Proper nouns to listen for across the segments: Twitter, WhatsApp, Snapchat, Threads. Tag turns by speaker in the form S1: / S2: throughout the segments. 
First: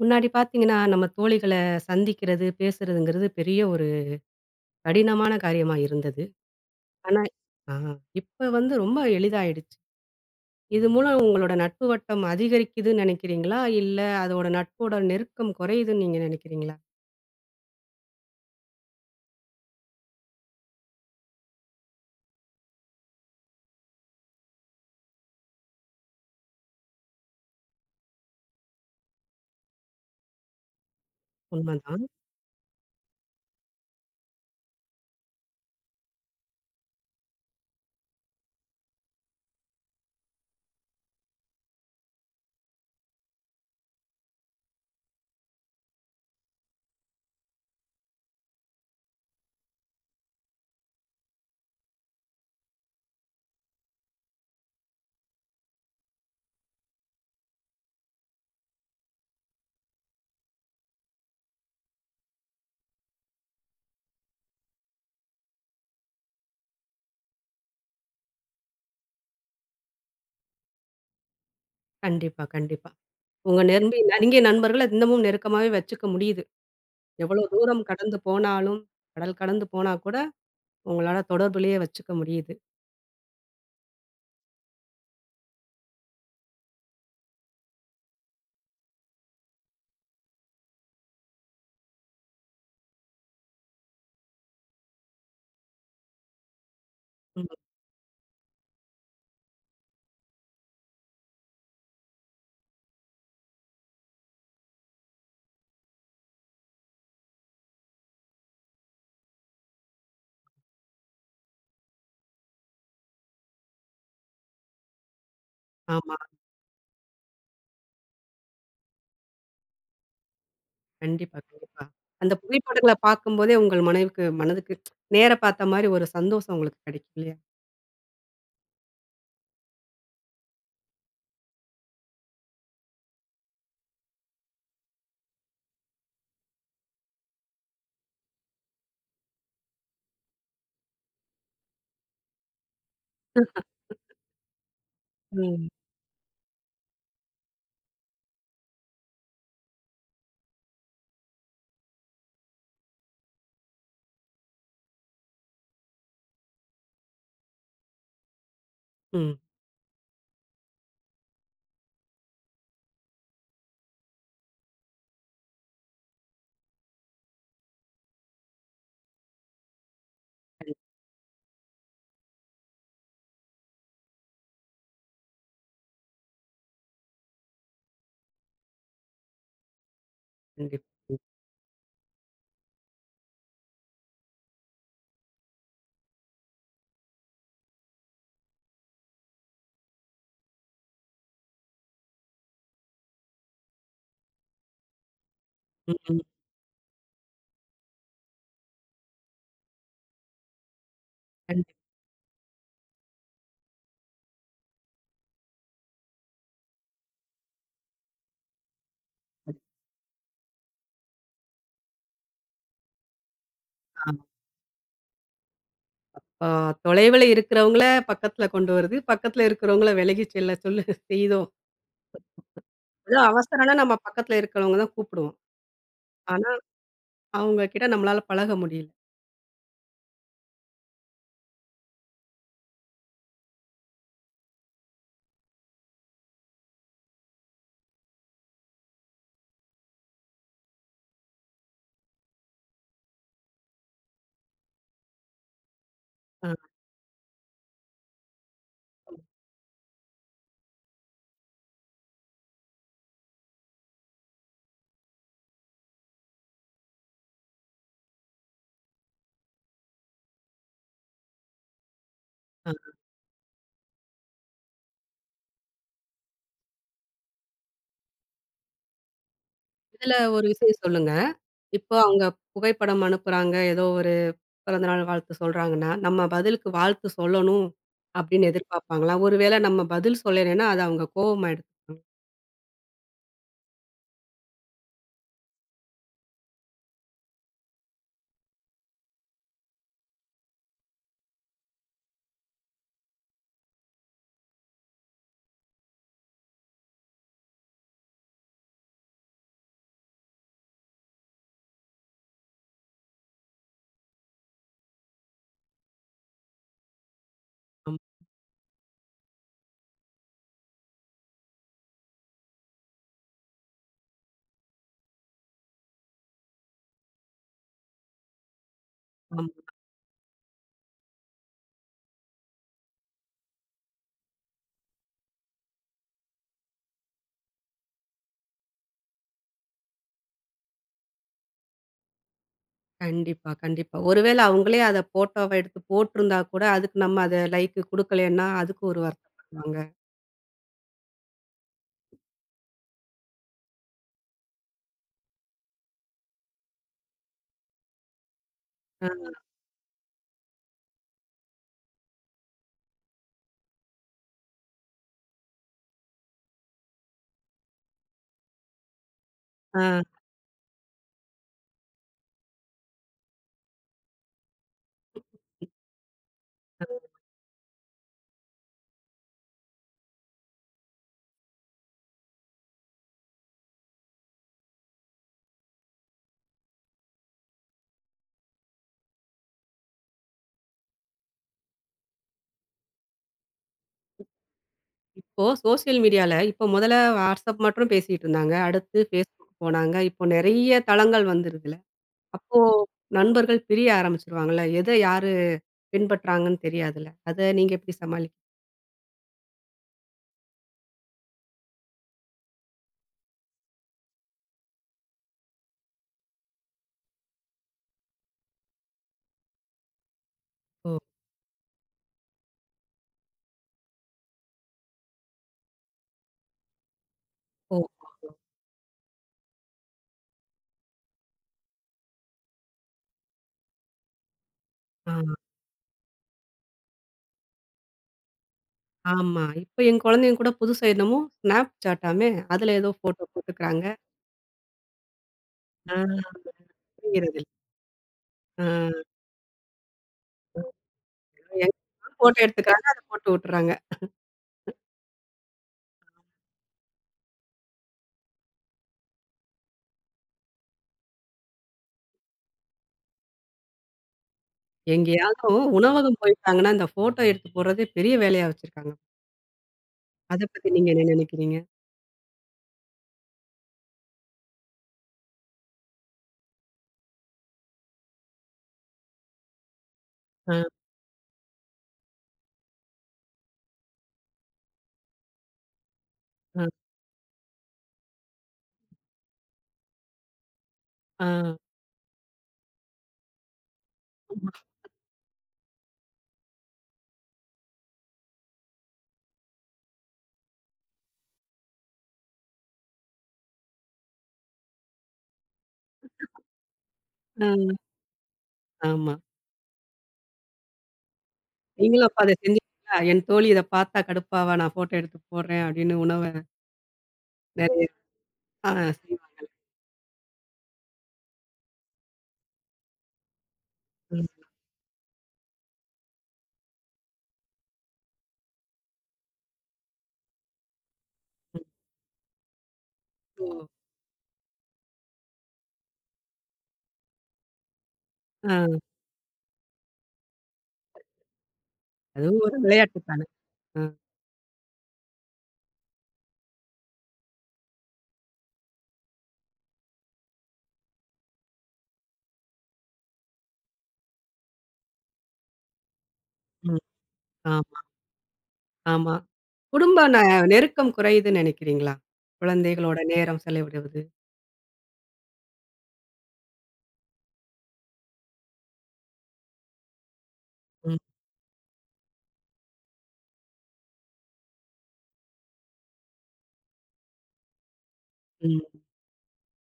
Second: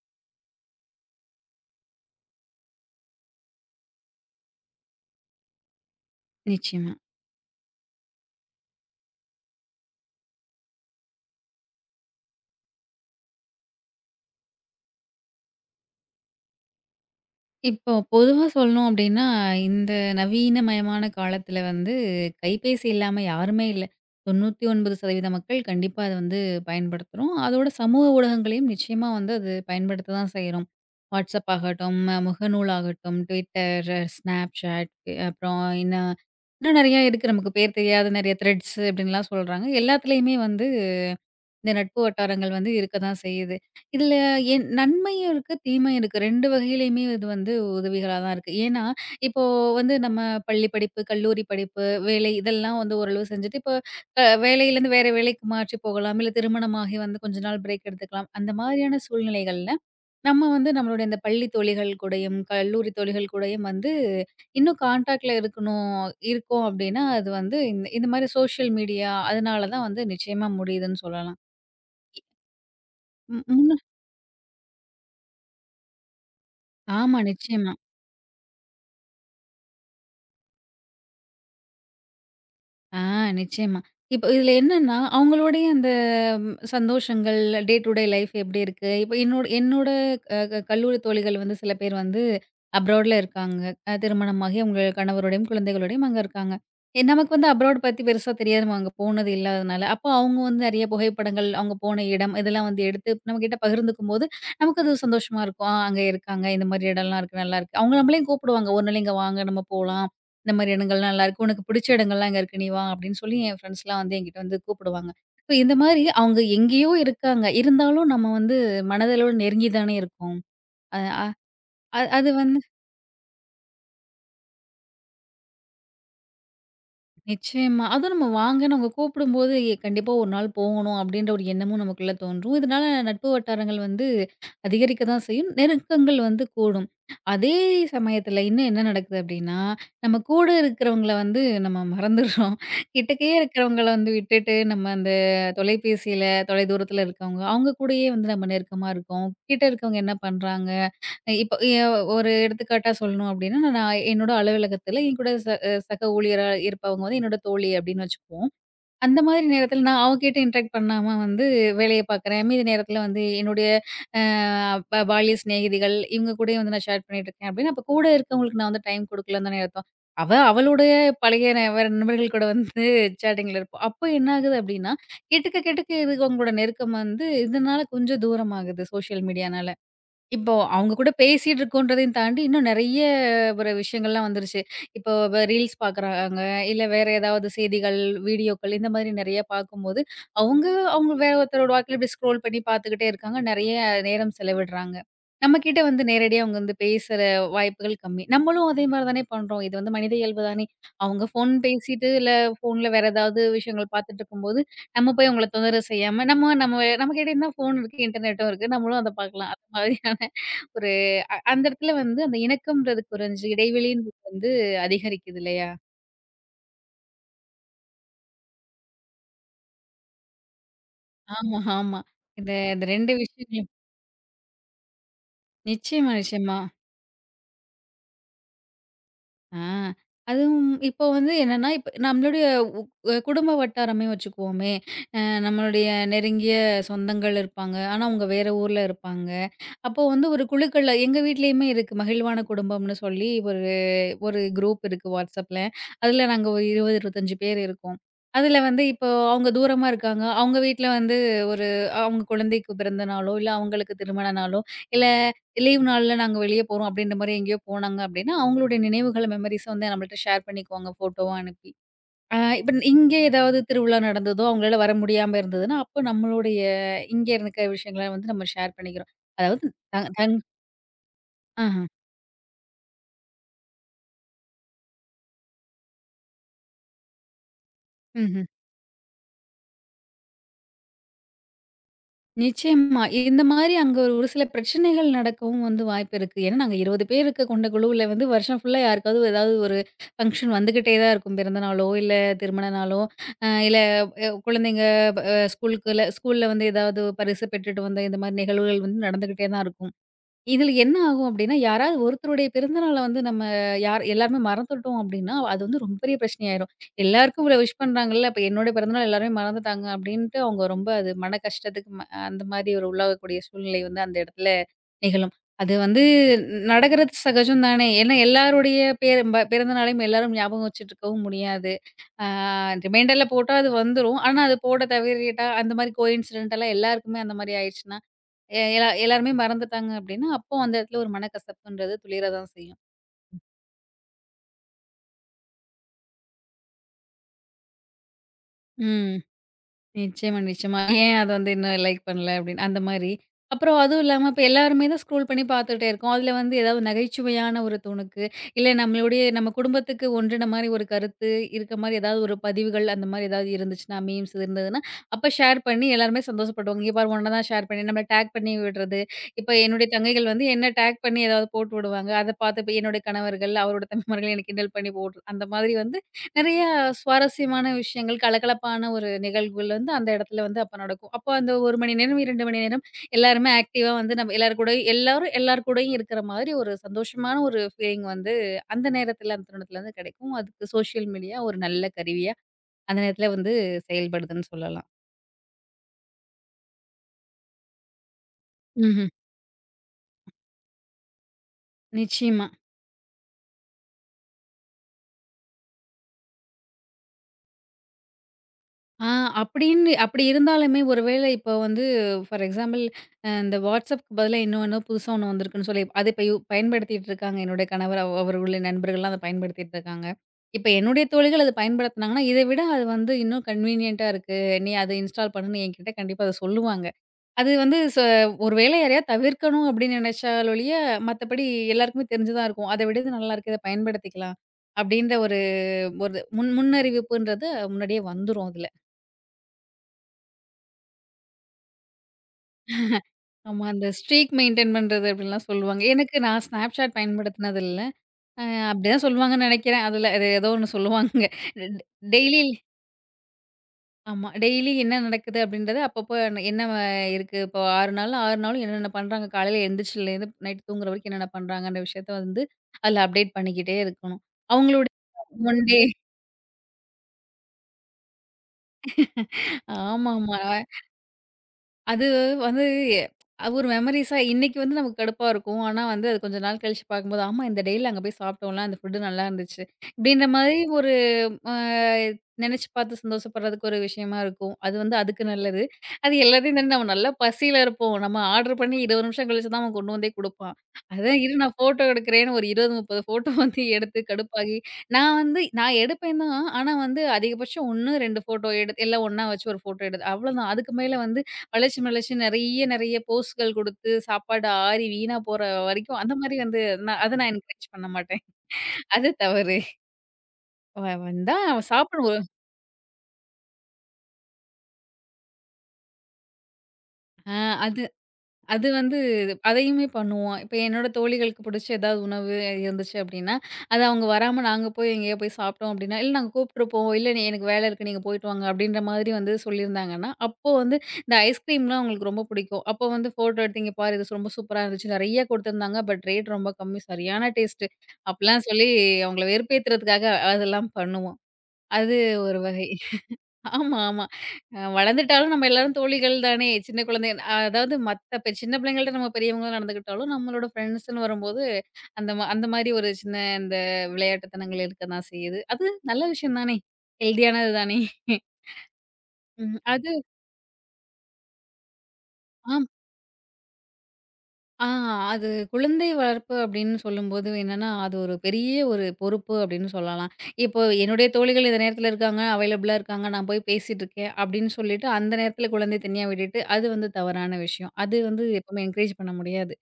S1: முன்னாடி பார்த்தீங்கன்னா, நம்ம தோழிகள சந்திக்கிறது, பேசுறதுங்கிறது பெரிய ஒரு கடினமான காரியமா இருந்தது.
S2: நிச்சயமா.
S1: ஆனா ஆ இப்ப வந்து ரொம்ப எளிதாயிடுச்சு. இது மூலம் உங்களோட நட்பு வட்டம் அதிகரிக்குதுன்னு நெனைக்கிறீங்களா? இல்ல அதோட நட்போட நெருக்கம் குறையுதுன்னு நீங்க நெனைக்கிறீங்களா?
S2: இப்போ பொதுவா சொல்லணும் அப்டின்னா, இந்த நவீனமயமான காலத்துல வந்து கைபேசி இல்லாம யாருமே இல்ல. 99% மக்கள் கண்டிப்பா அத வந்து பயன்படுத்துறோம். அதோட சமூக ஊடகங்களையும் நிச்சயமா வந்து அது பயன்படுத்த தான் செய்றோம். WhatsApp ஆகட்டும்,
S1: உண்மதான்.
S2: முகநூல் ஆகட்டும், Twitter, Snapchat அப்புறம் என்ன இன்னும் நெறைய இருக்கு. நமக்கு பேர் தெரியாத நெறைய த்ரெட்ஸ் அப்டின்லாம் சொல்றாங்க. எல்லாத்துலயுமே வந்து இந்த நட்பு வட்டாரங்கள் வந்து இருக்க தான் செய்யுது. இதுல என் நன்மையும் இருக்கு, தீமையும் இருக்கு. 2 வகையிலயுமே இது வந்து உதவிகளா தான் இருக்கு. ஏன்னா, இப்போ வந்து நம்ம பள்ளி படிப்பு, கல்லூரி படிப்பு, வேலை இதெல்லாம் வந்து ஓரளவு செஞ்சுட்டு, இப்போ வேலையிலேருந்து வேற வேலைக்கு மாற்றி போகலாம். இல்ல திருமணமாகி வந்து கொஞ்ச நாள் பிரேக் எடுத்துக்கலாம். அந்த மாதிரியான சூழ்நிலைகள்ல, நம்ம வந்து நம்மளுடைய இந்த பள்ளி தோழிகள் கூடயும், கல்லூரி தோழிகள் கூடயும் வந்து இன்னும் கான்டாக்ட்ல இருக்கணும் இருக்கோம் அப்படின்னா, அது வந்து இந்த இந்த மாரி சோஷியல் மீடியா அதனால தான் வந்து நிச்சயமா முடியுதுன்னு சொல்லலாம்.
S1: கண்டிப்பா, கண்டிப்பா.
S2: ம்
S1: உங்க
S2: முன்ன
S1: நெருங்கி நெருங்கிய நண்பர்கள இன்னமும் நெருக்கமாவே வச்சுக்க முடியுது.
S2: ஆமா,
S1: எவ்வளோ
S2: நிச்சயமா.
S1: தூரம் கடந்து போனாலும், கடல் கடந்து போனா கூட உங்களால தொடர்புலயே வச்சுக்க முடியுது.
S2: ஆ நிச்சயமா. இப்போ இதில என்னன்னா, அவங்களுடைய அந்த சந்தோஷங்கள், டே டூ டே லைஃப் எப்படி இருக்கு? இப்போ என்னோட என்னோட அ க கல்லூரி தோழிகள் வந்து சில பேர் வந்து அப்ராட்ல இருக்காங்க. திருமணமாகி அவங்க கணவரோடையும், குழந்தைகளோடையும் அங்க இருக்காங்க. நமக்கு வந்து
S1: ம்.
S2: அப்ராட் பத்தி பெருசா தெரியாது. நம்ம அங்க போனது இல்லாதனால. அப்போ அவங்க வந்து நெறைய புகைப்படங்கள், அவங்க போன இடம் இதெல்லாம் வந்து எடுத்து நம்மகிட்ட பகிர்ந்துக்கும்போது, நமக்கு அது சந்தோஷமா இருக்கும். ஆ அங்க இருக்காங்க, இந்த மாரி இடம்லாம் இருக்கு, நல்லாருக்கு. அவங்க நம்மளையும் கூப்பிடுவாங்க, ஒரு நாள் இங்க வாங்க நம்ம போலாம். "இந்த மாரி இடங்கள்லாம் நல்லாயிருக்கு. உனக்கு பிடிச்ச இடங்கள்லாம் இங்க இருக்கு. நீ வா" அப்படின்னு சொல்லி என் ஃப்ரெண்ட்ஸ்லாம் வந்து என்கிட்ட வந்து கூப்பிடுவாங்க. இப்ப இந்த மாரி
S1: ஆமா.
S2: அவங்க எங்கேயோ இருக்காங்க. இருந்தாலும் நம்ம வந்து மனதளவுல நெருங்கி தானே இருக்கோம். அ
S1: கண்டிப்பா, கண்டிப்பா.
S2: அ அது
S1: அந்த
S2: வந்து
S1: புகைப்படங்கள பார்க்கும்போதே உங்கள் மனைவிக்கு மனதுக்கு நேர பார்த்த மாரி ஒரு சந்தோஷம் உங்களுக்கு கிடைக்கும் இல்லையா?
S2: நிச்சயமா. அதுவும் நம்ம வாங்கன்னு அவங்க கூப்பிடும்போது, கண்டிப்பா ஒரு நாள் போகணும் அப்படின்ற ஒரு எண்ணமும் நமக்குள்ள தோன்றும். இதனால நட்பு வட்டாரங்கள் வந்து அதிகரிக்க தான் செய்யும். நெருக்கங்கள் வந்து கூடும். அதே சமயத்துல இன்னும் என்ன நடக்குது அப்படின்னா, நம்ம கூட இருக்கிறவங்கள வந்து நம்ம மறந்துடுறோம். கிட்டக்கயே இருக்கிறவங்கள வந்து விட்டுட்டு, நம்ம அந்த
S1: ம்.
S2: தொலைபேசியில தொலைதூரத்துல இருக்கவங்க, அவங்க கூடயே வந்து நம்ம நெருக்கமா இருக்கோம். கிட்ட இருக்கவங்க என்ன பண்றாங்க? இப்போ ஒரு எடுத்துக்காட்டா சொல்லணும் அப்டின்னா, நான் என்னோட அலுவலகத்தில என் கூட சக ஊழியரா இருப்பவங்க வந்து என்னோட தோழி அப்டின்னு வச்சுக்குவோம். அந்த
S1: ம்.
S2: மாதிரி நேரத்தில நான் அவகிட்ட இன்டராக்ட் பண்ணாம வந்து வேலைய பார்க்குறேன். மீதி நேரத்தில வந்து என்னுடைய அ ப பால்ய சிநேகிதிகள் இவங்க கூடயும் வந்து நான் ஷேர் பண்ணிட்டுருக்கேன் அப்டின்னா, அப்ப கூட இருக்கவங்களுக்கு நான் வந்து டைம் குடுக்கலன்னு தானே அர்த்தம்.
S1: கண்டிப்
S2: அவளுடைய பழைய வேற நண்பர்கள் கூட வந்து சேட்டிங்ல இருப்போம். அப்போ என்ன ஆகுது அப்டின்னா, கிட்டக்க கிட்டக்க இருக்கவங்களோட நெருக்கம் வந்து இதனால கொஞ்சம் தூரம் ஆகுது சோஷியல் மீடியானால. இப்போ
S1: கண்டிப்
S2: அவங்க கூட பேசிட்டு இருக்கோன்றதையும் தாண்டி, இன்னும் நெறைய ஒரு விஷயங்கள்லாம் வந்துருச்சு. இப்போ ரீல்ஸ் பார்க்குறாங்க, இல்ல வேற ஏதாவது செய்திகள், வீடியோக்கள் இந்த மாதிரி நெறைய பார்க்கும்போது, அவங்க அவங்க வேற ஒருத்தரோட வாழ்க்கையில இப்படி ஸ்க்ரோல் பண்ணி பார்த்துக்கிட்டே இருக்காங்க. நெறைய நேரம் செலவிடுறாங்க. நம்மகிட்ட
S1: ம்,
S2: வந்து
S1: ம்.
S2: நேரடியா அவங்க வந்து பேசுற வாய்ப்புகள் கம்மி. நம்மளும் அதே மாரி தானே பண்றோம். இது வந்து மனித இயல்பு தானே! அவங்க ஃபோன்
S1: கண்டிப்பா.
S2: பேசிட்டு, இல்ல ஃபோன்ல வேற ஏதாவது விஷயங்கள் பார்த்துட்டு இருக்கும்போது, நம்ம போய் அவங்கள தொந்தரவு செய்யாம, நம்ம நம்ம நம்மகிட்ட என்ன ஃபோன் இருக்கு, இன்டர்நெட்டும் இருக்கு. நம்மளும் அத பார்க்கலாம். அந்த மாதிரியான ஒரு அந்த இடத்துல வந்து அந்த இணக்கம்ன்றது குறைஞ்சு, இடைவெளின்றது
S1: ஆமா.
S2: வந்து அதிகரிக்குது இல்லையா?
S1: ஆ தொலைவுல இருக்கிறவங்கள பக்கத்துல கொண்டு வருது. பக்கத்துல இருக்கிறவங்கள விலகி செல்ல சொல்லு செய்தோம்.
S2: ஆமா, ஆமா. இந்த இந்த 2
S1: அதுவும்
S2: விஷயங்களும்
S1: அவசரம்னா நம்ம பக்கத்துல இருக்கிறவங்க தான் கூப்பிடுவோம்.
S2: நிச்சயமா,
S1: ஆனா,
S2: நிச்சயமா.
S1: அவங்க கிட்ட நம்மளால பழக முடியல.
S2: ஆ அதுவும் இப்போ வந்து என்னன்னா, இப்ப நம்மளுடைய உ குடும்ப வட்டாரமே வச்சுக்குவோமே, அ நம்மளுடைய நெருங்கிய சொந்தங்கள் இருப்பாங்க. ஆனா, அவங்க வேற ஊர்ல இருப்பாங்க. அப்போ வந்து ஒரு குழுக்கள்ல எங்க வீட்லயுமே இருக்கு மகிழ்வான குடும்பம்னு சொல்லி ஒரு ஒரு குரூப் இருக்கு வாட்ஸ்அப்ல. அதுல நாங்க ஒரு 20, 25 பேர் இருக்கோம். அதுல வந்து இப்போ அவங்க தூரமா இருக்காங்க. அவங்க வீட்ல வந்து ஒரு அவங்க குழந்தைக்கு பிறந்த நாளோ, இல்ல அவங்களுக்கு திருமண நாளோ, இல்ல லீவ் நாள்ல நாங்க வெளிய போறோம் அப்படின்ற மாரி எங்கேயோ போனாங்க அப்படின்னா, அவங்களுடைய நினைவுகள மெமரீஸ வந்து நம்மள்ட்ட ஷேர் பண்ணிக்குவாங்க ஃபோட்டோவா அனுப்பி. ஆ
S1: ஆ.
S2: இப்ப இங்க ஏதாவது திருவிழா நடந்ததோ, அவங்களால வர முடியாம இருந்ததுன்னா, அப்போ நம்மளுடைய இங்க இருக்க விஷயங்கள வந்து நம்ம ஷேர் பண்ணிக்கிறோம். அதாவது தங்
S1: இதுல
S2: தங்
S1: ஒரு விஷயம் சொல்லுங்க.
S2: ஆஹ.
S1: இப்போ அவங்க புகைப்படம் அனுப்புறாங்க. ஏதோ ஒரு பிறந்தநாள் வாழ்த்து சொல்றாங்கன்னா, நம்ம பதிலுக்கு வாழ்த்து சொல்லணும்
S2: ம்ஹ்ம்.
S1: அப்படின்னு எதிர்பார்ப்பாங்களா? ஒருவேளை நம்ம பதில் சொல்லலைன்னா, அது அவங்க கோவமா எடுத்துப்பாங்க.
S2: நிச்சயமா. இந்த மாரி அங்க ஒரு ஒரு சில பிரச்சனைகள் நடக்கவும் வந்து வாய்ப்பு இருக்கு. ஏன்னா, நாங்க 20 பேர் இருக்க கொண்ட குழுவுல வந்து வருஷம் ஃபுல்லா யாருக்காவது ஏதாவது ஒரு ஃபங்ஷன் வந்துகிட்டே தான் இருக்கும். பிறந்த நாளோ, இல்ல திருமண நாளோ, இல்ல குழந்தைங்க ப ஸ்கூல்ல வந்து ஏதாவது பரிசு பெற்றுட்டு வந்த இந்த மாரி நிகழ்வுகள் வந்து நடந்துகிட்டே தான் இருக்கும். இதில என்ன ஆகும் அப்டின்னா, யாராவது ஒருத்தருடைய பிறந்த நாள வந்து நம்ம யார் எல்லாருமே மறந்துட்டோம் அப்டின்னா, அது வந்து ரொம்ப பெரிய பிரச்சனையாயிரும். எல்லாருக்கும் இவ்ளோ விஷ்
S1: ஆமா,
S2: பண்றாங்கல்ல, அப்ப என்னோட பிறந்தநாள் எல்லாருமே மறந்துட்டாங்க அப்டின்ட்டு, அவங்க ரொம்ப அது மன கஷ்டத்துக்கு அந்த மாரி ஒரு உள்ளாகக்கூடிய சூழ்நிலை வந்து அந்த இடத்துல நிகழும். அது வந்து நடக்கிறது சகஜம் தானே. ஏன்னா எல்லாருடைய பேர்
S1: ஆமா.
S2: பிறந்த நாளையும் எல்லாரும் ஞாபகம் வச்சுட்டு இருக்கவும் முடியாது. ஆ ரிமைண்டர்ல போட்டா அது வந்துரும். ஆனா அது போட தவறிட்டா அந்த மாரி கோஇன்சிடென்டலா எல்லாருக்குமே அந்த மாரி ஆயிடுச்சுன்னா, எ எல்லா எல்லாருமே மறந்துட்டாங்க அப்டின்னா, அப்போ அந்த இடத்துல ஒரு மனக்கசப்புன்றது துளிர தான் செய்யும்.
S1: கண்டிப்பா, கண்டிப்பா. ஒருவேளை அவங்களே அத ஃபோட்டோவ எடுத்து போட்டிருந்தா கூட, அதுக்கு நம்ம அத லைக் குடுக்கலைன்னா, அதுக்கு ஒரு
S2: ம்.
S1: வருத்தப்படுவாங்க.
S2: நிச்சயமா, நிச்சயமா. ஏன் அத வந்து இன்னும் லைக் பண்ணல அப்படின்னு அந்த மாரி. அப்புறம் அதுவும் இல்லாம இப்ப எல்லாருமே தான் ஸ்க்ரோல் பண்ணி பார்த்துட்டே இருக்கோம். அதுல வந்து ஏதாவது நகைச்சுவையான ஒரு துணுக்கு, இல்ல
S1: அ,
S2: நம்ம குடும்பத்துக்கு ஒன்றின மாரி ஒரு கருத்து இருக்க மாரி ஏதாவது ஒரு பதிவுகள் அந்த மாரி ஏதாவது இருந்துச்சுன்னா, மீம்ஸ் இருந்ததுன்னா, அப்ப ஷேர் பண்ணி எல்லாருமே சந்தோஷப்படுவாங்க. இங்க பாரு உன்ன தான் ஷேர் பண்ணி நம்மள டேக் பண்ணி விடுறது. இப்ப
S1: ஆ.
S2: என்னுடைய தங்கைகள் வந்து என்ன டேக் பண்ணி ஏதாவது போட்டு விடுவாங்க. அத பார்த்து இப்ப என்னுடைய கணவர்கள், அவரோட தம்பிமார்கள் என்ன கிண்டல் பண்ணி போடுற அந்த மாதிரி வந்து நிறைய சுவாரஸ்யமான விஷயங்கள், கலகலப்பான ஒரு நிகழ்வுகள் வந்து அந்த இடத்துல வந்து அப்ப நடக்கும். அப்போ அந்த 1 மணி நேரம், 2 மணி நேரம் எல்லாருமே ஆக்டிவா வந்து நம்ம எல்லார் கூடயும் எல்லாரும் எல்லார் கூடயும் இருக்கிற மாதிரி ஒரு சந்தோஷமான ஒரு ஃபீலிங் வந்து அந்த நேரத்துல, அந்த தருணத்துல வந்து கிடைக்கும். அதுக்கு சோசியல் மீடியா ஒரு நல்ல கருவியா அந்த நேரத்துல வந்து செயல்படுதுன்னு சொல்லலாம்.
S1: இப்போ சோசியல் மீடியால இப்போ முதல்ல WhatsApp மட்டும் பேசிட்டு இருந்தாங்க. அடுத்து
S2: ம்ஹ்ம்.
S1: Facebook போனாங்க. இப்போ நெறைய தளங்கள் வந்துருதுல்ல.
S2: நிச்சயமா.
S1: அப்போ நண்பர்கள் பிரிய ஆரம்பிச்சுருவாங்கல்ல. எத யாரு பின்பற்றாங்கன்னு தெரியாதுல்ல. அத நீங்க எப்படி சமாளிக்க
S2: ஆ அப்படின்னு அப்படி இருந்தாலுமே ஒருவேளை இப்போ வந்து ஃபார் எக்ஸாம்பிள் இந்த வாட்ஸ்அப்க்கு பதிலா இன்னொன்னு புதுசா ஒண்ணு வந்திருக்குன்னு சொல்லி அதை இப்ப பயன்படுத்திட்டு இருக்காங்க என்னுடைய கணவர் அவர்களுடைய நண்பர்கள்லாம் அதை பயன்படுத்திட்டு இருக்காங்க. இப்போ
S1: ஓ!
S2: என்னுடைய தோழிகள் அதை பயன்படுத்தினாங்கன்னா இதை விட அது வந்து இன்னும் கன்வீனியன்ட்டா இருக்கு. நீ அதை இன்ஸ்டால் பண்ணுன்னு என்கிட்ட கண்டிப்பா அதை சொல்லுவாங்க. அது வந்து
S1: ஓ!
S2: ச-
S1: ஓ.
S2: ஒருவேளை யாரையா தவிர்க்கணும் அப்படின்னு நினைச்சால் ஒழிய மற்றபடி எல்லாருக்குமே தெரிஞ்சுதான் இருக்கும் அதை விட இது நல்லா இருக்கு இதை பயன்படுத்திக்கலாம்
S1: ஆ,
S2: அப்படின்ற ஒரு ஒரு முன் முன்னறிவிப்புன்றது முன்னாடியே வந்துடும்.
S1: ஆமா. இப்ப என் குழந்தைங்க கூட புதுசா என்னமோ Snapchatடாமே, அதுல ஏதோ ஃபோட்டோ
S2: ஆமா.
S1: போட்டுக்கிறாங்க.
S2: அந்த ஸ்ட்ரீக் மெயின்டெயின் பண்றது அப்டின்லாம் சொல்லுவாங்க. எனக்கு
S1: ஆ.
S2: நான் Snapchat
S1: புரியறதில்ல.
S2: பயன்படுத்தினது இல்ல. அ
S1: ஆ
S2: அப்படிதான் சொல்லுவாங்கன்னு நெனைக்கிறேன். அதுல அது ஏதோ ஒண்ணு சொல்லுவாங்க. டெ
S1: ஃபோட்டோ
S2: டெய்லி.
S1: எடுத்துக்கிறாங்க, அத போட்டு விட்டுறாங்க.
S2: ஆமா. டெய்லி என்ன நடக்குது அப்படின்றத அப்பப்போ என்ன என்ன இருக்கு இப்போ 6 நாளும் என்னென்ன பண்றாங்க காலையில எந்திரிச்சதுலேருந்து நைட் தூங்குற வரைக்கும் என்னென்ன பண்றாங்கன்ற விஷயத்த வந்து அதுல அப்டேட் பண்ணிக்கிட்டே இருக்கணும். அவங்களுடைய
S1: எங்கேயாவது
S2: ஒன் டே.
S1: உணவகம் போயிட்டாங்கன்னா, இந்த ஃபோட்டோ எடுத்து போடுறதே பெரிய வேலையா வச்சிருக்காங்க.
S2: ஆமாமா.
S1: அத பத்தி நீங்க என்ன நினைக்கிறீங்க?
S2: அது வந்து எ- அது ஒரு மெமரீஸா இன்னைக்கு வந்து நமக்கு கடுப்பா இருக்கும். ஆனா வந்து அது கொஞ்ச நாள் கழிச்சு பார்க்கும்போது, ஆமா இந்த டேல அங்க போய் சாப்பிட்டோம்ல, அந்த ஃபுட் நல்லா இருந்துச்சு. இப்படின்ற
S1: ஆ,
S2: மாதிரி ஒரு அ நினைச்சு பார்த்து சந்தோஷப்படுறதுக்கு ஒரு விஷயமா இருக்கும். அது வந்து அதுக்கு நல்லது. அது எல்லாத்தையும்
S1: ஆ,
S2: தாண்டி நம்ம நல்லா பசியில இருப்போம். நம்ம ஆர்டர் பண்ணி 20 நிமிஷம் கழிச்சு தான் அவன் கொண்டு வந்தே குடுப்பான். அதான்
S1: ஆ,
S2: இரு நான் ஃபோட்டோ எடுக்கிறேன்னு ஒரு 20, 30 ஃபோட்டோ வந்து எடுத்து கடுப்பாகி, நான் எடுப்பேன் தான். ஆனா வந்து அதிகபட்சம் 1, 2 ஃபோட்டோ எடுத்து எல்லாம் ஒண்ணா வச்சு ஒரு ஃபோட்டோ எடுத்து அவ்வளோதான். அதுக்கு மேல வந்து வளைச்சு, வளைச்சு நெறைய, நெறைய போஸ்கள் குடுத்து, சாப்பாடு ஆறி வீணா போற வரைக்கும் அந்த மாரி வந்து நான் என்கரேஜ்
S1: ஆ,
S2: பண்ண மாட்டேன். அது
S1: ஆமா.
S2: தவறு. வந்தா அவன்
S1: நீங்களும் அப்ப
S2: சாப்பிடுவோம்.
S1: அத செஞ்சீங்களா? என் தோழி இத பார்த்தா கடுப்பாவா? நான் ஃபோட்டோ எடுத்து போடுறேன் அப்படின்னு உணவ
S2: ஆ அது
S1: நெறைய
S2: அது
S1: ஆ
S2: வந்து
S1: செய்வாங்கல்ல.
S2: அதையுமே பண்ணுவோம். இப்ப என்னோட தோழிகளுக்கு பிடிச்ச ஏதாவது உணவு இருந்துச்சு அப்டின்னா, அது அவங்க
S1: ம்.
S2: வராம நாங்க போய் எங்கேயோ போய் சாப்பிட்டோம் அப்டின்னா, "இல்ல நாங்க கூப்ட்டுருப்போம். இல்ல எனக்கு வேல இருக்கு. நீங்க போயிட்டு வாங்க" அப்டின்ற மாதிரி வந்து சொல்லியிருந்தாங்கன்னா, அப்போ வந்து இந்த
S1: ம்.
S2: ஐஸ்கிரீம்லாம் அவங்களுக்கு ரொம்ப பிடிக்கும். அப்போ வந்து ஃபோட்டோ எடுத்து,
S1: ஓ!
S2: "இங்க பாரு இது ரொம்ப சூப்பரா இருந்துச்சு. நெறைய குடுத்துருந்தாங்க. பட் ரேட் ரொம்ப கம்மி. சரியான டேஸ்ட்டு" அப்டிலாம் சொல்லி
S1: ஆ.
S2: அவங்கள வெறுப்பேத்துறதுக்காக அதெல்லாம் பண்ணுவோம். அது ஒரு
S1: அதுவும் ஒரு
S2: வகை.
S1: விளையாட்டு தானே.
S2: ஆமா,
S1: ஆ.
S2: ஆமா. வளர்ந்துட்டாலும் நம்ம எல்லாரும் தோழிகள் தானே! சின்ன குழந்தை அதாவது மத்த இப்ப சின்ன பிள்ளைங்கள்ட்ட நம்ம பெரியவங்களா நடந்துக்கிட்டாலும், நம்மளோட ஃப்ரெண்ட்ஸ்ன்னு வரும்போது, அந்த மாரி ஒரு சின்ன இந்த விளையாட்டுத்தனங்கள் இருக்க தான் செய்யுது. அது நல்ல விஷயம் தானே!
S1: ம்.
S2: ஹெல்தியானது
S1: ஆமா,
S2: தானே!
S1: ஆமா.
S2: ம். அது
S1: குடும்ப நெருக்கம் குறையுதுன்னு நெனைக்கிறீங்களா?
S2: ஆமா.
S1: குழந்தைகளோட நேரம் செலவிடுவது.
S2: ஆ அது குழந்தை வளர்ப்பு அப்படின்னு சொல்லும்போது என்னன்னா, அது ஒரு பெரிய ஒரு பொறுப்பு அப்படின்னு சொல்லலாம். இப்போ
S1: ம்.
S2: என்னுடைய தோழிகள் இந்த நேரத்தில இருக்காங்க, அவைலபிளா இருக்காங்க, நான் போய் பேசிட்டு இருக்கேன் அப்படின்னு சொல்லிட்டு, அந்த நேரத்தில குழந்தைய தனியா விட்டுட்டு, அது வந்து தவறான விஷயம். அது வந்து எப்பவுமே
S1: ம்.
S2: என்கரேஜ் பண்ண முடியாது.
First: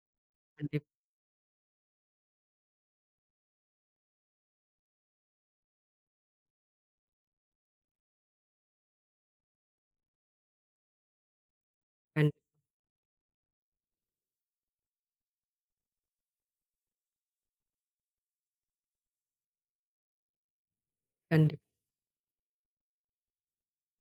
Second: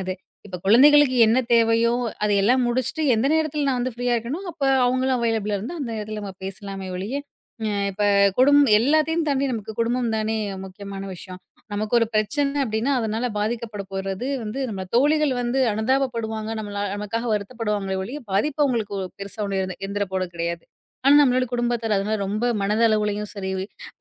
S2: அது இப்ப
S1: கண்டிப்பா,
S2: குழந்தைகளுக்கு என்ன தேவையோ, அதை எல்லாம் முடிச்சுட்டு எந்த நேரத்தில நான் வந்து ஃப்ரீயா இருக்கேனோ, அப்ப அவங்களும் அவைலபிளா இருந்தா அந்த நேரத்தில நம்ம பேசலாமே ஒழிய, அ இப்ப குடும் எல்லாத்தையும் தாண்டி நமக்கு குடும்பம் தானே முக்கியமான விஷயம். நமக்கு ஒரு
S1: கண்
S2: பிரச்சனை அப்படின்னா, அதனால பாதிக்கப்பட போறது வந்து நம்ம தோழிகள் வந்து அனுதாபப்படுவாங்க. நம்மள நமக்காக வருத்தப்படுவாங்களே ஒழிய, பாதிப்பு அவங்களுக்கு ஒரு பெருசா ஒண்ணும் இருந்துற போறது கிடையாது. ஆனா, நம்மளோட
S1: கண்டிப்பா.
S2: குடும்பத்தார் அதனால ரொம்ப மனதளவுலயும் சரி,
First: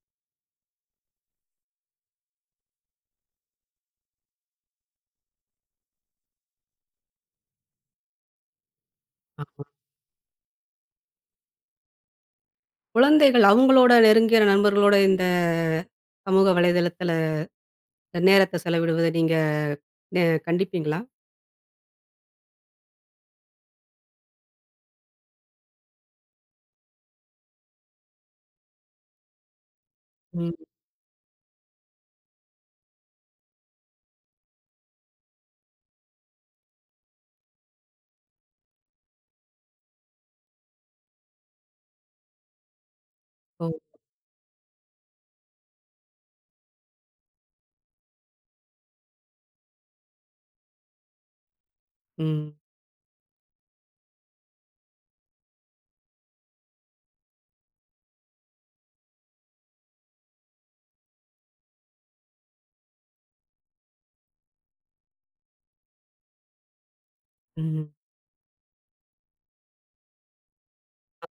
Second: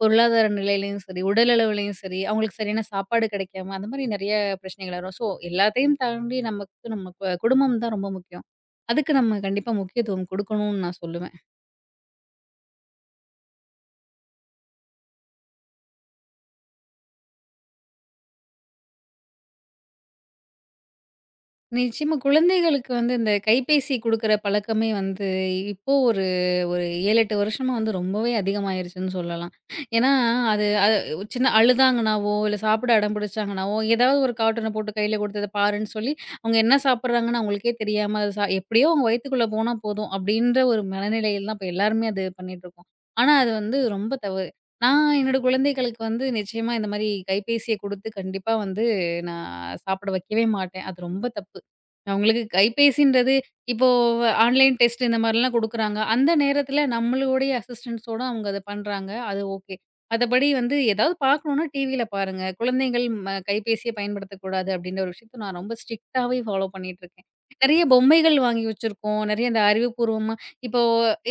S2: பொருளாதார நிலையிலயும் சரி, உடல் அளவுலயும் சரி, அவங்களுக்கு சரியான சாப்பாடு கிடைக்காம, அந்த மாரி நெறைய பிரச்சனைகள் வரும். ஸோ, எல்லாத்தையும் தாண்டி நமக்கு நம்ம குடும்பம் தான் ரொம்ப முக்கியம். அதுக்கு நம்ம
S1: ஆமா.
S2: கண்டிப்பா முக்கியத்துவம் குடுக்கணும்னு நான் சொல்லுவேன்.
S1: குழந்தைகள் அவங்களோட நெருங்கிய நண்பர்களோட இந்த சமூக வலைதளத்துல நேரத்த செலவிடுவத நீங்க நெ கண்டிப்பீங்களா?
S2: நிச்சயமா. குழந்தைகளுக்கு வந்து இந்த கைபேசி குடுக்குற பழக்கமே வந்து, இப்போ ஒரு ஒரு 7, 8 வருஷமா வந்து ரொம்பவே அதிகமாயிருச்சுன்னு சொல்லலாம். ஏன்னா,
S1: ம்.
S2: அது அது சின்ன அழுதாங்கனாவோ, இல்ல சாப்பிட அடம் பிடிச்சாங்கனாவோ, ஏதாவது ஒரு கார்ட்டூன போட்டு கையில குடுத்து, "இத பாருன்னு" சொல்லி, அவங்க என்ன சாப்பிடுறாங்கன்னு அவங்களுக்கே தெரியாம, அது சா எப்படியோ அவங்க வயித்துக்குள்ள போனா போதும், அப்படின்ற ஒரு மனநிலையில தான் இப்ப எல்லாருமே அது பண்ணிட்டுருக்கோம். ஆனா, அது
S1: ஓ!
S2: வந்து ரொம்ப தவறு. நான் என்னோட குழந்தைகளுக்கு வந்து நிச்சயமா இந்த மாரி கைபேசிய குடுத்து, கண்டிப்பா வந்து நான் சாப்பிட வைக்கவே மாட்டேன். அது ரொம்ப தப்பு. அவங்களுக்கு
S1: ம்.
S2: கைபேசின்றது இப்போ ஆன்லைன் டெஸ்ட் இந்த மாரிலாம் குடுக்குறாங்க. அந்த நேரத்தில நம்மளுடைய அசிஸ்டன்ஸோட அவங்க அத பண்றாங்க. அது ஓகே. மத்தபடி வந்து ஏதாவது பார்க்கணும்னா டிவில பாருங்க. குழந்தைகள் கைபேசிய பயன்படுத்தக்கூடாது அப்டின்ற ஒரு விஷயத்த நான் ரொம்ப ஸ்ட்ரிக்டாவே ஃபாலோ பண்ணிட்டுருக்கேன். நெறைய
S1: ம்.
S2: பொம்மைகள் வாங்கி வச்சிருக்கோம். நெறைய இந்த அறிவுப்பூர்வமா இப்போ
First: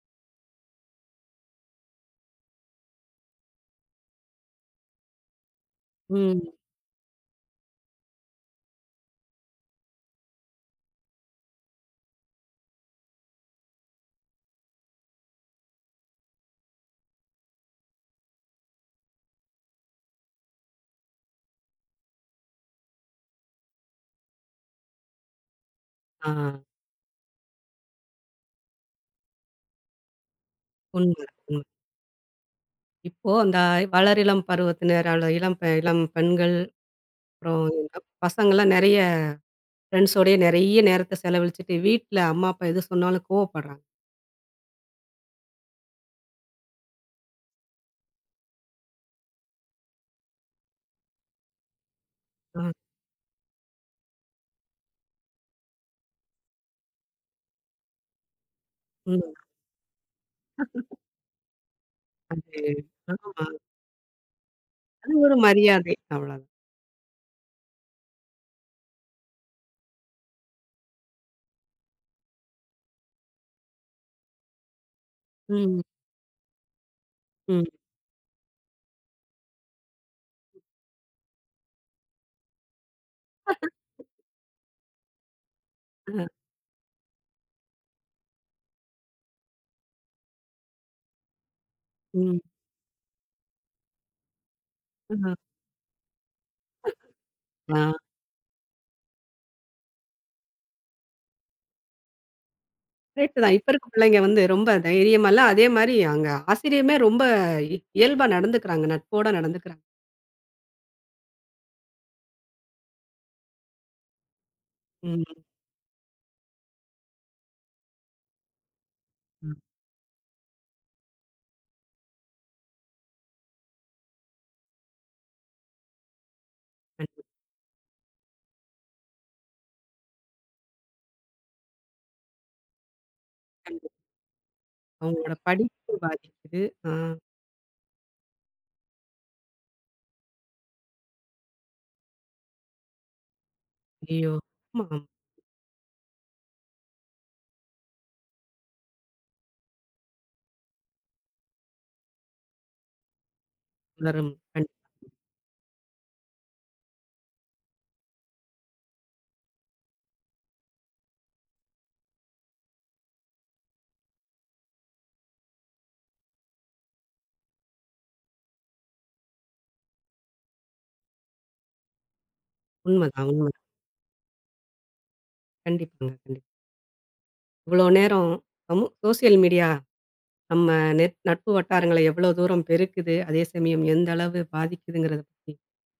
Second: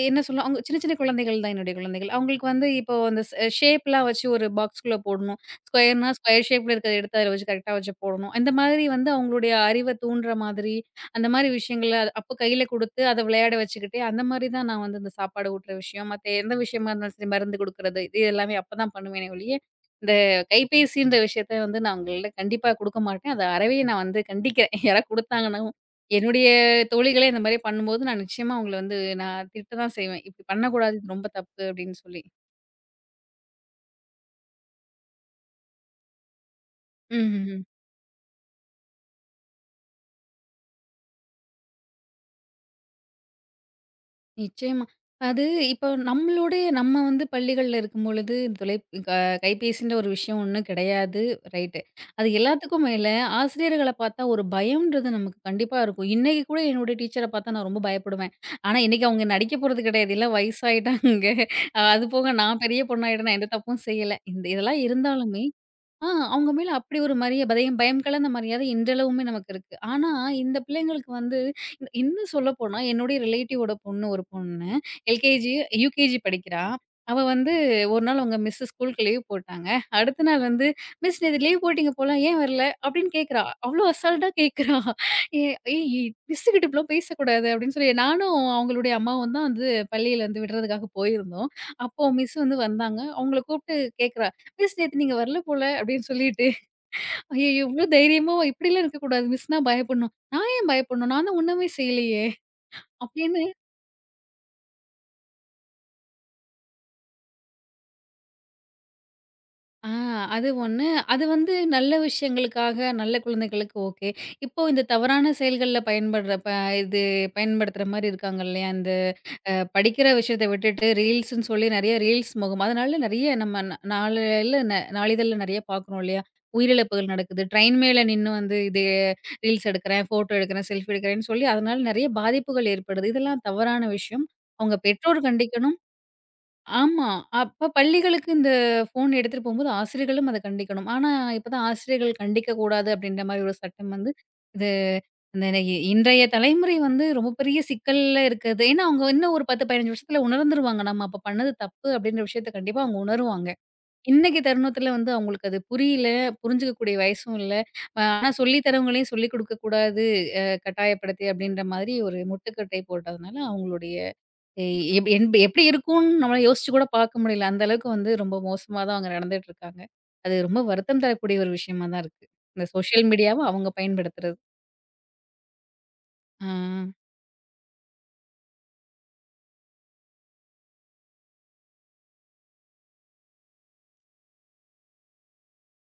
S2: என்ன சொல்ல அவங்க சின்ன சின்ன குழந்தைகள் தான் என்னுடைய குழந்தைகள். அவங்களுக்கு வந்து இப்போ அந்த ஷேப்லாம் வச்சு ஒரு பாக்ஸ்குள்ள போடணும். ஸ்கொயர்னா,
S1: ம்.
S2: ஸ்கொயர் ஷேப்ல இருக்கிறத எடுத்து அதில வச்சு கரெக்ட்டா வச்சு போடணும். இந்த மாதிரி வந்து அவங்களுடைய அறிவ தூண்டுற மாதிரி, அந்த மாரி விஷயங்கள அப்போ கையில குடுத்து, அத விளையாட வச்சுக்கிட்டு, அந்த மாரி தான் நான் வந்து இந்த சாப்பாடு ஊட்டுற விஷயம், மத்த எந்த விஷயமா இருந்தாலும் சரி மருந்து குடுக்குறது, இது எல்லாமே அப்பதான் பண்ணுவேனே ஒழிய, இந்த கைபேசின்ற விஷயத்த வந்து நான் அவங்கள்ட்ட கண்டிப்பா குடுக்க மாட்டேன். அத அறவே நான் வந்து கண்டிக்கிறேன். யாராவது குடுத்தாங்கனாவும்,
S1: ஆ.
S2: என்னுடைய தோழிகளே இந்த மாரி பண்ணும்போது, நான் நிச்சயமா அவங்கள வந்து நான் திட்ட தான் செய்வேன். "இப்படி பண்ணக்கூடாது. இது
S1: உண்ம.
S2: ரொம்ப தப்பு"
S1: உண்ம.
S2: அப்படின்னு சொல்லி.
S1: இப்போ அந்த வளரிளம் பருவத்தினர், அல்ல இளம் பெண்கள்,
S2: ம்ஹ்ம்.
S1: அப்புறம் பசங்கலாம் நெறைய ஃப்ரெண்ட்ஸோடயே நெறைய நேரத்த செலவழிச்சுட்டு, வீட்ல அம்மா, அப்பா எது சொன்னாலும் கோவப்படுறாங்க.
S2: நிச்சயமா. அது இப்போ நம்மளுடைய நம்ம வந்து பள்ளிகள்ல இருக்கும்பொழுது தொலை க கைபேசின்ற ஒரு விஷயம் ஒண்ணும் கிடையாது. ரைட்டு. அது
S1: ஆ,
S2: எல்லாத்துக்கும் மேல ஆசிரியர்கள பார்த்தா ஒரு பயம்ன்றது நமக்கு கண்டிப்பா இருக்கும். இன்னைக்கு கூட என்னுடைய டீச்சர பார்த்தா நான் ரொம்ப பயப்படுவேன். ஆனா, இன்னைக்கு அவங்க
S1: ம்.
S2: நடிக்க போறது கிடையாது. எல்லாம் வயசாயிட்டாங்க. அது போக நான்
S1: அது
S2: பெரிய பொண்ணாயிட்டேன். நான்
S1: ஆமா.
S2: எந்த தப்பும் செய்யல. இதெல்லாம்
S1: அது ஒரு
S2: இருந்தாலுமே
S1: மரியாதை.
S2: ஆ
S1: அவ்வளோதான்.
S2: அவங்க மேல அப்படி ஒரு மரிய பதயம் பயம் கலந்த மரியாதை இன்றளவுமே நமக்கு இருக்கு. ஆனா, இந்த பிள்ளைங்களுக்கு வந்து இன்னும் சொல்லப்போனா, என்னுடைய ரிலேட்டிவோட பொண்ணு ஒரு பொண்ணு. எல்கேஜி,
S1: ம்.
S2: யுகேஜி படிக்கிறா. அவ வந்து
S1: ம்.
S2: ஒரு நாள் அவங்க மிஸ் ஸ்கூலுக்கு லீவ் போட்டாங்க. அடுத்த நாள் வந்து, "மிஸ் நேத்து லீவ் போட்டீங்க போல, ஏன் வரல?" அப்படின்னு கேட்கிறா. அவ்ளோ அசால்ட்டா கேட்கிறா. ஏ "ஏய்
S1: அ,
S2: மிஸ் கிட்ட இப்படிலாம் பேசக்கூடாது" அப்படின்னு சொல்லி நானும் அவங்களுடைய அம்மாவும் தான் வந்து பள்ளியில வந்து விடுறதுக்காக போயிருந்தோம். அப்போ மிஸ்
S1: ம்.
S2: வந்து வந்தாங்க. அவங்கள கூப்பிட்டு கேட்கிறா, மிஸ் நேத்து நீங்க
S1: அ,
S2: வரல போல அப்படின்னு சொல்லிட்டு, ஐயய்யோ!
S1: ஆ.
S2: இவ்ளோ தைரியமா இப்படிலாம் இருக்கக்கூடாது. மிஸ்னா பயப்படணும். நான் ஏன் பயப்படணும்? நான் தான் ஒண்ணுமே செய்யலையே!
S1: கரெக்ட்டு
S2: அப்படின்னு
S1: தான். இப்ப இருக்க பிள்ளைங்க வந்து ரொம்ப தைரியமாலாம் அதே மாரி அங்க ஆசிரியமே ரொம்ப இயல்பா நடந்துக்கிறாங்க. நட்போட நடந்துக்கிறாங்க.
S2: ஆ அது ஒண்ணு. அது வந்து நல்ல விஷயங்களுக்காக, நல்ல குழந்தைகளுக்கு ஓகே. இப்போ இந்த
S1: ம்.
S2: தவறான செயல்கள்ல பயன்படுற ப இது பயன்படுத்துற மாரி இருக்காங்க இல்லையா?
S1: ம்.
S2: படிக்கிற விஷயத்த விட்டுட்டு ரீல்ஸ்ன்னு சொல்லி நெறைய ரீல்ஸ் முகம் அதனால நெறைய நம்ம நாளில நாளிதழ்ல நெறைய பார்க்குறோம் இல்லையா? உயிரிழப்புகள்
S1: கண்டிப்பா,
S2: நடக்குது. ட்ரெயின் மேல நின்னு வந்து இது ரீல்ஸ் எடுக்கிறேன், ஃபோட்டோ எடுக்கிறேன், செல்ஃபி எடுக்கிறேன்னு சொல்லி அதனால நெறைய பாதிப்புகள் ஏற்படுது. இதெல்லாம் தவறான
S1: கண்டிப்பா.
S2: விஷயம். அவங்க பெற்றோர்
S1: அவங்களோட
S2: கண்டிக்கணும்.
S1: படிப்பு பாதிக்குது. ஆ.
S2: ஆமா. அப்ப பள்ளிகளுக்கு இந்த ஃபோன் எடுத்துட்டு போம்போது ஆசிரியர்களும் அத கண்டிக்கணும். ஆனா, இப்ப தான் ஆசிரியர்கள் கண்டிக்கக் கூடாது அப்படின்ற மாரி ஒரு சட்டம் வந்து
S1: ஐயோ!
S2: இது
S1: ஆமா.
S2: இந்த இ இன்றைய தலைமுறை வந்து ரொம்ப பெரிய சிக்கல்ல இருக்குது. ஏன்னா, அவங்க இன்னும் ஒரு 10, 15 வருஷத்துல உணர்ந்துருவாங்க. நம்ம அப்ப பண்ணது தப்பு அப்படின்ற விஷயத்த கண்டிப்பா அவங்க உணருவாங்க.
S1: வரும்.
S2: இன்னைக்கு
S1: கண்டிப்பா.
S2: தருணத்துல வந்து அவங்களுக்கு அது புரியல, புரிஞ்சுக்கக்கூடிய வயசும் இல்ல. ஆனா, சொல்லி தரவங்களையும் சொல்லிக் குடுக்கக் கூடாது, கட்டாயப்படுத்தி அப்படின்ற மாதிரி ஒரு முட்டுக்கட்டை போட்டதுனால அவங்களுடைய எ எப் என்ப் எப்படி இருக்கும்ன்னு நம்மளால யோசிச்சு கூட பார்க்க முடியல. அந்த அளவுக்கு வந்து ரொம்ப மோசமா தான் அவங்க நடந்துட்டு இருக்காங்க. அது ரொம்ப வருத்தம் தரக்கூடிய ஒரு விஷயமா தான் இருக்கு. இந்த சோஷியல்
S1: உண்மதான்,
S2: மீடியாவ
S1: உண்ம.
S2: அவங்க பயன்படுத்துறது.
S1: கண்டிப்பாங்க, கண்டிப்பா.
S2: ஆ.
S1: இவ்வளோ நேரம் சோசியல் மீடியா நம்ம நட்பு வட்டாரங்கள எவ்வளோ தூரம் பெருக்குது, அதே சமயம் எந்த அளவு பாதிக்குதுங்கிறத பத்தி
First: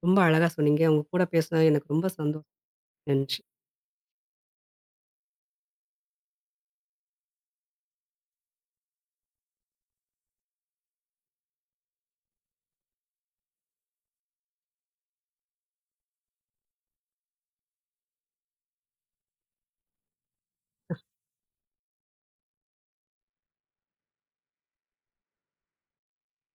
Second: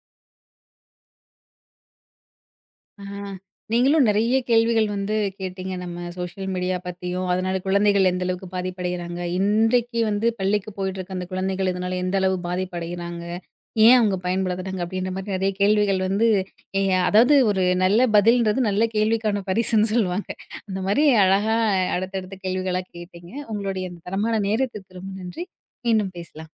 S1: ரொம்ப அழகா சொன்னீங்க. உங்க கூட பேசுனது எனக்கு ரொம்ப சந்தோஷம்.
S2: ஆ.
S1: நன்றி.
S2: நீங்களும் நெறைய கேள்விகள் வந்து கேட்டீங்க. நம்ம சோஷியல் மீடியா பத்தியும், அதனால குழந்தைகள் எந்த அளவுக்கு பாதிப்படைகிறாங்க? இன்றைக்கு வந்து பள்ளிக்கு போயிட்டுருக்க அந்த குழந்தைகள் இதனால எந்த அளவு பாதிப்படைகிறாங்க? ஏன் அவங்க பயன்படுத்துறாங்க? அப்படின்ற மாரி நெறைய கேள்விகள் வந்து எ அதாவது ஒரு நல்ல பதில்ன்றது நல்ல கேள்விக்கான பரிசுன்னு சொல்லுவாங்க. அந்த மாரி அழகா அடுத்தடுத்த கேள்விகளா கேட்டீங்க. உங்களுடைய அந்த தரமான நேரத்துக்கு ரொம்ப நன்றி. மீண்டும் பேசலாம்.